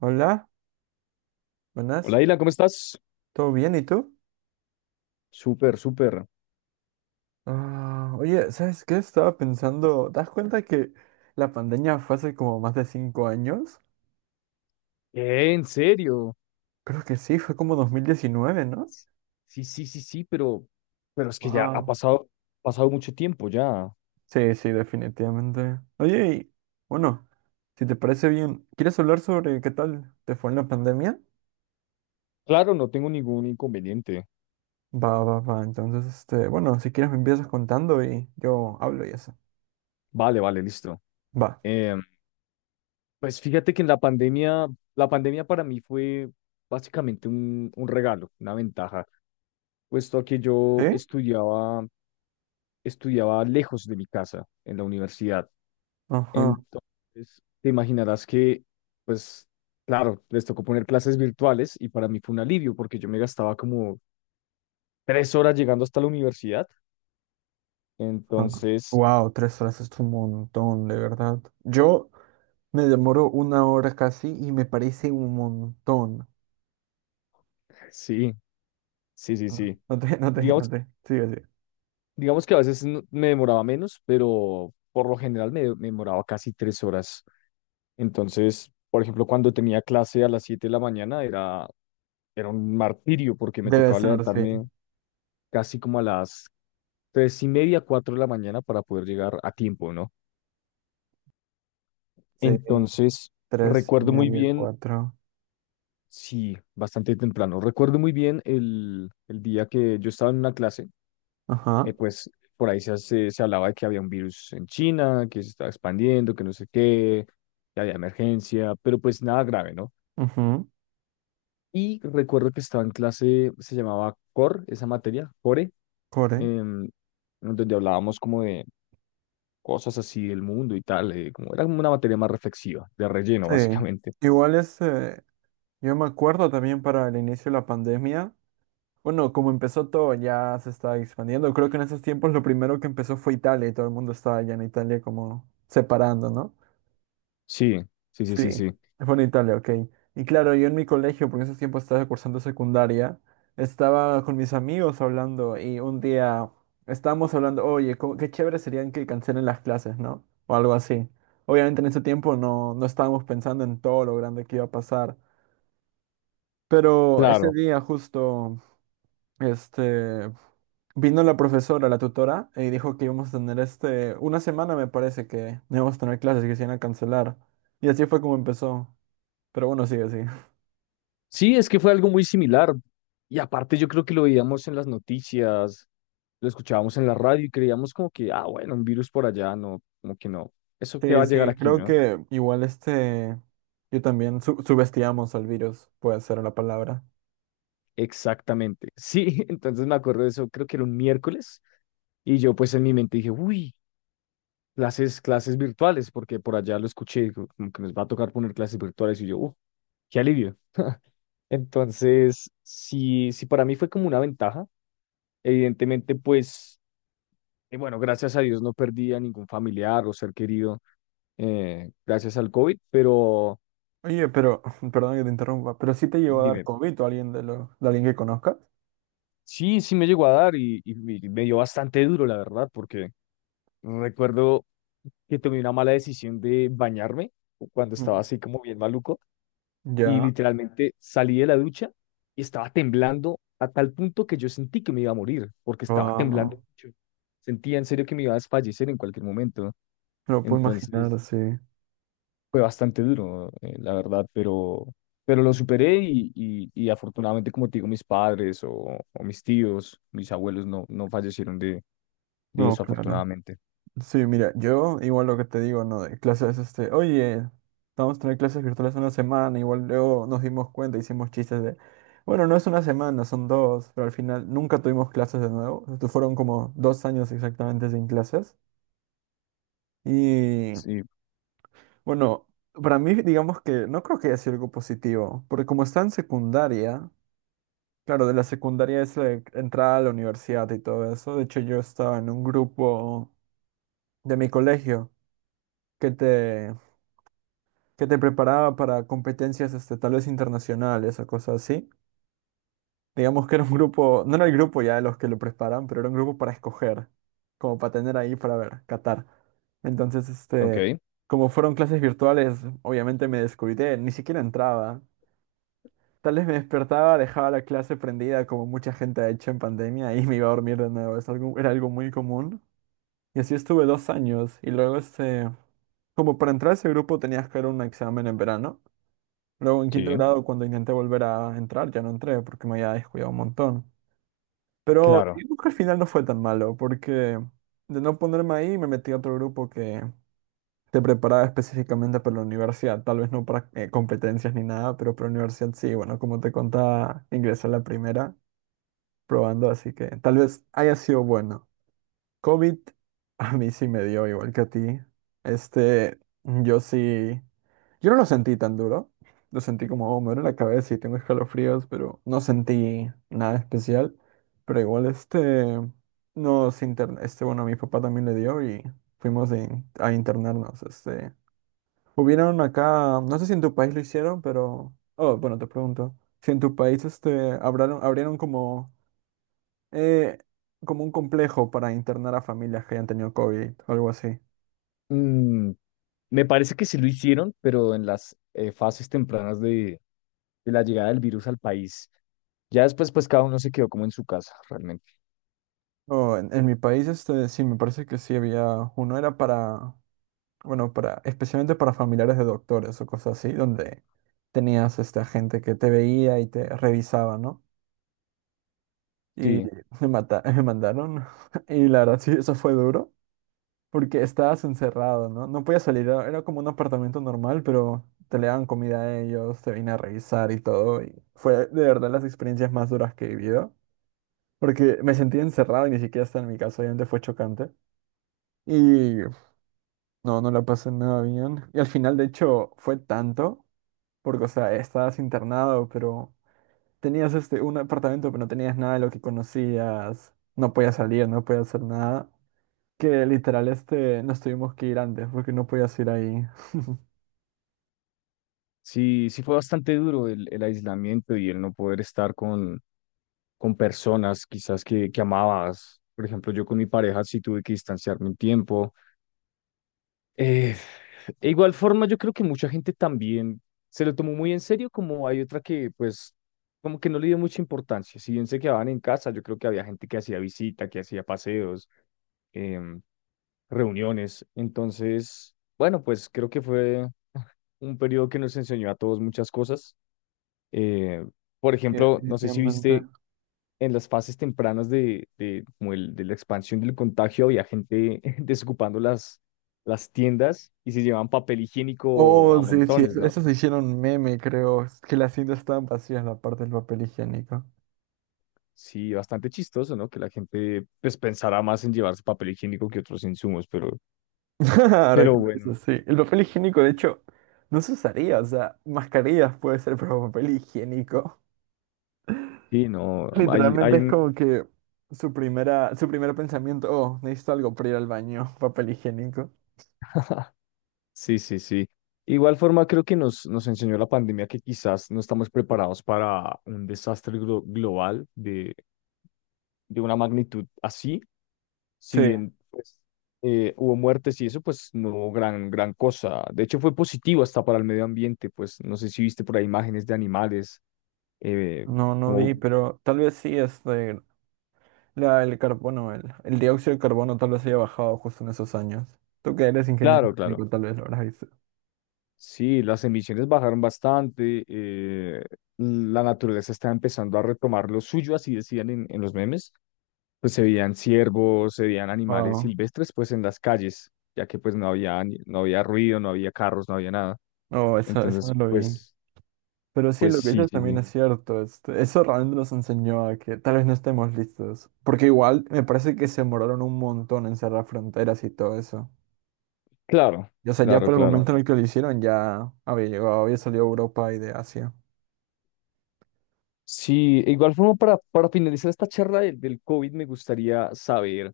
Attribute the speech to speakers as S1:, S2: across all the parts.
S1: Hola, buenas,
S2: Hola, Ila, ¿cómo estás?
S1: ¿todo bien? ¿Y tú?
S2: Súper, súper.
S1: Ah, oye, ¿sabes qué? Estaba pensando, ¿te das cuenta que la pandemia fue hace como más de cinco años?
S2: ¿En serio?
S1: Creo que sí, fue como 2019, ¿no?
S2: Sí, sí, sí, sí, pero es que ya ha
S1: Wow.
S2: pasado, pasado mucho tiempo ya.
S1: Sí, sí, definitivamente. Oye, y bueno, si te parece bien, ¿quieres hablar sobre qué tal te fue en la pandemia?
S2: Claro, no tengo ningún inconveniente.
S1: Va, va, va. Entonces, bueno, si quieres me empiezas contando y yo hablo y eso.
S2: Vale, vale, listo.
S1: Va.
S2: Em, pues fíjate que en la pandemia para mí fue básicamente un regalo, una ventaja, puesto a que yo
S1: ¿Eh?
S2: estudiaba, estudiaba lejos de mi casa, en la universidad.
S1: Ajá,
S2: Entonces, te imaginarás que, pues, claro, les tocó poner clases virtuales y para mí fue un alivio porque yo me gastaba como 3 horas llegando hasta la universidad.
S1: ajá.
S2: Entonces,
S1: Wow, tres horas es un montón, de verdad. Yo me demoro una hora casi y me parece un montón.
S2: sí, sí, sí,
S1: Ah,
S2: sí.
S1: No te, no te, no
S2: Digamos,
S1: te. Sigue, sigue.
S2: digamos que a veces me demoraba menos, pero por lo general me demoraba casi 3 horas. Entonces, por ejemplo, cuando tenía clase a las 7 de la mañana era, era un martirio porque me
S1: Debe
S2: tocaba
S1: ser, sí.
S2: levantarme casi como a las 3:30, 4 de la mañana para poder llegar a tiempo, ¿no?
S1: Sí.
S2: Entonces,
S1: Tres y
S2: recuerdo muy
S1: media,
S2: bien,
S1: cuatro.
S2: sí, bastante temprano, recuerdo muy bien el día que yo estaba en una clase,
S1: Ajá,
S2: pues por ahí se hablaba de que había un virus en China, que se estaba expandiendo, que no sé qué, que había emergencia, pero pues nada grave, ¿no?
S1: ujú.
S2: Y recuerdo que estaba en clase, se llamaba Core, esa materia, Core,
S1: Core.
S2: em, donde hablábamos como de cosas así del mundo y tal, como era como una materia más reflexiva, de relleno,
S1: Sí.
S2: básicamente.
S1: Igual es. Yo me acuerdo también para el inicio de la pandemia. Bueno, como empezó todo, ya se estaba expandiendo. Creo que en esos tiempos lo primero que empezó fue Italia y todo el mundo estaba allá en Italia como separando, ¿no?
S2: Sí, sí, sí, sí,
S1: Sí,
S2: sí.
S1: fue en Italia, ok. Y claro, yo en mi colegio, porque en ese tiempo estaba cursando secundaria, estaba con mis amigos hablando y un día estábamos hablando, oye, qué chévere serían que cancelen las clases, ¿no? O algo así. Obviamente en ese tiempo no estábamos pensando en todo lo grande que iba a pasar, pero ese
S2: Claro.
S1: día justo, este, vino la profesora, la tutora, y dijo que íbamos a tener este, una semana me parece que no íbamos a tener clases que se iban a cancelar. Y así fue como empezó. Pero bueno, sigue así.
S2: Sí, es que fue algo muy similar. Y aparte yo creo que lo veíamos en las noticias, lo escuchábamos en la radio y creíamos como que, ah, bueno, un virus por allá, no, como que no. Eso que va
S1: Sí,
S2: a llegar
S1: sí,
S2: aquí,
S1: creo
S2: ¿no?
S1: que igual este, yo también subestimamos al virus, puede ser la palabra.
S2: Exactamente. Sí, entonces me acuerdo de eso, creo que era un miércoles. Y yo pues en mi mente dije, uy, clases, clases virtuales, porque por allá lo escuché, digo, como que nos va a tocar poner clases virtuales. Y yo, qué alivio. Entonces, sí, sí, para mí fue como una ventaja. Evidentemente, pues... Y bueno, gracias a Dios no perdí a ningún familiar o ser querido gracias al COVID, pero
S1: Oye, pero, perdón que te interrumpa, pero sí te llegó a dar
S2: dime,
S1: COVID o alguien de alguien que conozcas.
S2: sí, sí me llegó a dar y me dio bastante duro, la verdad, porque recuerdo que tomé una mala decisión de bañarme cuando estaba
S1: Ujú.
S2: así como bien maluco y
S1: Ya,
S2: literalmente salí de la ducha y estaba temblando a tal punto que yo sentí que me iba a morir porque estaba temblando
S1: wow,
S2: mucho. Sentía en serio que me iba a desfallecer en cualquier momento.
S1: lo puedo imaginar,
S2: Entonces,
S1: sí.
S2: fue bastante duro, la verdad, pero lo superé y afortunadamente, como te digo, mis padres o mis tíos, mis abuelos no, no fallecieron de
S1: No,
S2: eso,
S1: claro.
S2: afortunadamente.
S1: Sí, mira, yo igual lo que te digo, ¿no? De clases, este, oye, vamos a tener clases virtuales una semana, igual luego nos dimos cuenta, hicimos chistes de, bueno, no es una semana, son dos, pero al final nunca tuvimos clases de nuevo, esto fueron como dos años exactamente sin clases. Y
S2: Sí,
S1: bueno, para mí, digamos que no creo que haya sido algo positivo, porque como está en secundaria, claro, de la secundaria es la entrada a la universidad y todo eso, de hecho yo estaba en un grupo de mi colegio que te que te preparaba para competencias este, tal vez internacionales o cosas así. Digamos que era un grupo, no era el grupo ya de los que lo preparan, pero era un grupo para escoger, como para tener ahí para ver, catar. Entonces,
S2: ok,
S1: este, como fueron clases virtuales, obviamente me descuidé, ni siquiera entraba. Tal vez me despertaba, dejaba la clase prendida como mucha gente ha hecho en pandemia y me iba a dormir de nuevo. Era algo muy común. Y así estuve dos años y luego, este, como para entrar a ese grupo tenías que dar un examen en verano. Luego en quinto
S2: sí,
S1: grado, cuando intenté volver a entrar, ya no entré porque me había descuidado un montón. Pero
S2: claro.
S1: digamos que al final no fue tan malo, porque de no ponerme ahí me metí a otro grupo que te preparaba específicamente para la universidad. Tal vez no para competencias ni nada, pero para la universidad sí. Bueno, como te contaba, ingresé a la primera probando, así que tal vez haya sido bueno. COVID a mí sí me dio igual que a ti. Este, yo sí, yo no lo sentí tan duro. Lo sentí como, oh, me duele la cabeza y tengo escalofríos, pero no sentí nada especial. Pero igual este, bueno, a mi papá también le dio y fuimos a internarnos. Este, hubieron acá, no sé si en tu país lo hicieron, pero, oh, bueno, te pregunto, si en tu país este, abrieron como eh, como un complejo para internar a familias que hayan tenido COVID o algo así.
S2: Mm, me parece que sí lo hicieron, pero en las fases tempranas de la llegada del virus al país. Ya después, pues cada uno se quedó como en su casa, realmente.
S1: No, en mi país este, sí, me parece que sí había uno, era para, bueno, para, especialmente para familiares de doctores o cosas así, donde tenías esta gente que te veía y te revisaba, ¿no? Y
S2: Sí,
S1: me mandaron, y la verdad sí, eso fue duro. Porque estabas encerrado, ¿no? No podías salir, era como un apartamento normal, pero te le daban comida a ellos, te venían a revisar y todo. Y fue de verdad las experiencias más duras que he vivido, porque me sentí encerrado y ni siquiera estaba en mi casa, obviamente fue chocante. Y no, no la pasé nada bien. Y al final, de hecho, fue tanto, porque, o sea, estabas internado, pero tenías este, un apartamento, pero no tenías nada de lo que conocías, no podías salir, no podías hacer nada que literal este nos tuvimos que ir antes porque no podías ir ahí.
S2: sí, sí fue bastante duro el aislamiento y el no poder estar con personas quizás que amabas. Por ejemplo, yo con mi pareja sí tuve que distanciarme un tiempo. Eh, de igual forma, yo creo que mucha gente también se lo tomó muy en serio, como hay otra que pues como que no le dio mucha importancia. Si bien se quedaban en casa, yo creo que había gente que hacía visita, que hacía paseos, em, reuniones. Entonces, bueno, pues creo que fue un periodo que nos enseñó a todos muchas cosas. Eh, por
S1: Sí,
S2: ejemplo, no sé si
S1: definitivamente.
S2: viste en las fases tempranas de, de la expansión del contagio, había gente desocupando las tiendas y se llevaban papel higiénico
S1: Oh,
S2: a
S1: sí, sí,
S2: montones, ¿no?
S1: esos se hicieron meme, creo. Es que las cintas estaban vacías, la parte del papel higiénico.
S2: Sí, bastante chistoso, ¿no? Que la gente pues pensará más en llevarse papel higiénico que otros insumos,
S1: Ahora que
S2: pero
S1: lo pienso,
S2: bueno,
S1: sí. El papel higiénico, de hecho, no se usaría, o sea, mascarillas puede ser, pero papel higiénico.
S2: sí, no, hay,
S1: Literalmente
S2: hay
S1: es
S2: un,
S1: como que su primer pensamiento, oh, necesito algo para ir al baño, papel higiénico.
S2: sí, sí, sí. Igual forma creo que nos, nos enseñó la pandemia que quizás no estamos preparados para un desastre global de una magnitud así. Si
S1: Sí,
S2: bien pues, hubo muertes y eso, pues no hubo gran, gran cosa. De hecho, fue positivo hasta para el medio ambiente, pues no sé si viste por ahí imágenes de animales, eh,
S1: no, no vi,
S2: como,
S1: pero tal vez sí, este, el carbono, el dióxido de carbono tal vez haya bajado justo en esos años. Tú que eres ingeniero
S2: claro, claro.
S1: químico tal vez lo habrás visto.
S2: Sí, las emisiones bajaron bastante, la naturaleza está empezando a retomar lo suyo, así decían en los memes, pues se veían ciervos, se veían animales
S1: Wow.
S2: silvestres, pues en las calles, ya que pues no había, no había ruido, no había carros, no había nada.
S1: No, eso
S2: Entonces,
S1: no lo vi.
S2: pues,
S1: Pero sí,
S2: pues
S1: lo que
S2: sí,
S1: dices
S2: sí,
S1: también
S2: sí.
S1: es cierto. Este, eso realmente nos enseñó a que tal vez no estemos listos. Porque igual me parece que se demoraron un montón en cerrar fronteras y todo eso.
S2: Claro,
S1: Y, o sea, ya
S2: claro,
S1: por el claro,
S2: claro.
S1: momento en el que lo hicieron ya había llegado, había salido de Europa y de Asia.
S2: Sí, e igual forma para finalizar esta charla del, del COVID me gustaría saber,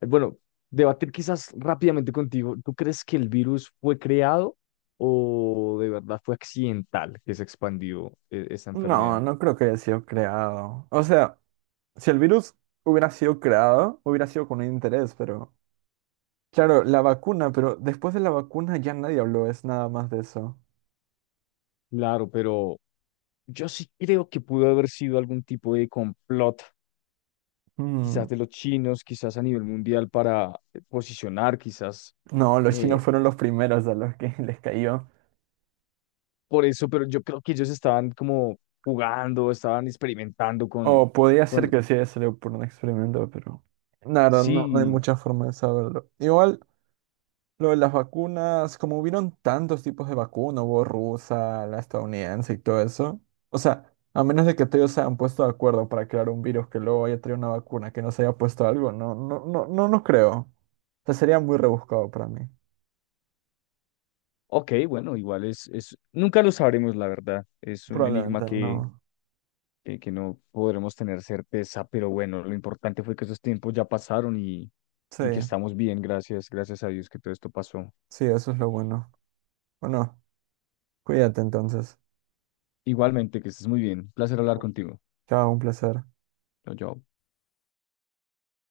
S2: bueno, debatir quizás rápidamente contigo, ¿tú crees que el virus fue creado o de verdad fue accidental que se expandió esa
S1: No,
S2: enfermedad?
S1: no creo que haya sido creado. O sea, si el virus hubiera sido creado, hubiera sido con un interés, pero... Claro, la vacuna, pero después de la vacuna ya nadie habló, es nada más de eso.
S2: Claro, pero yo sí creo que pudo haber sido algún tipo de complot,
S1: Mm.
S2: quizás de los chinos, quizás a nivel mundial para posicionar quizás
S1: No, los chinos
S2: eh,
S1: fueron los primeros a los que les cayó.
S2: por eso, pero yo creo que ellos estaban como jugando, estaban experimentando
S1: O podía ser
S2: con,
S1: que sí haya sido por un experimento, pero la verdad no, no hay
S2: sí,
S1: mucha forma de saberlo. Igual, lo de las vacunas, como hubieron tantos tipos de vacuna, hubo rusa, la estadounidense y todo eso. O sea, a menos de que todos se hayan puesto de acuerdo para crear un virus que luego haya traído una vacuna que no se haya puesto algo, no, no, no, no, no creo. O sea, sería muy rebuscado para mí.
S2: ok, bueno, igual es, nunca lo sabremos, la verdad, es un enigma
S1: Probablemente no.
S2: que no podremos tener certeza, pero bueno, lo importante fue que esos tiempos ya pasaron
S1: Sí,
S2: y que estamos bien, gracias, gracias a Dios que todo esto pasó.
S1: sí, eso es lo bueno. Bueno, cuídate entonces.
S2: Igualmente, que estés muy bien, placer hablar contigo.
S1: Chao, un placer.
S2: Chao, chao.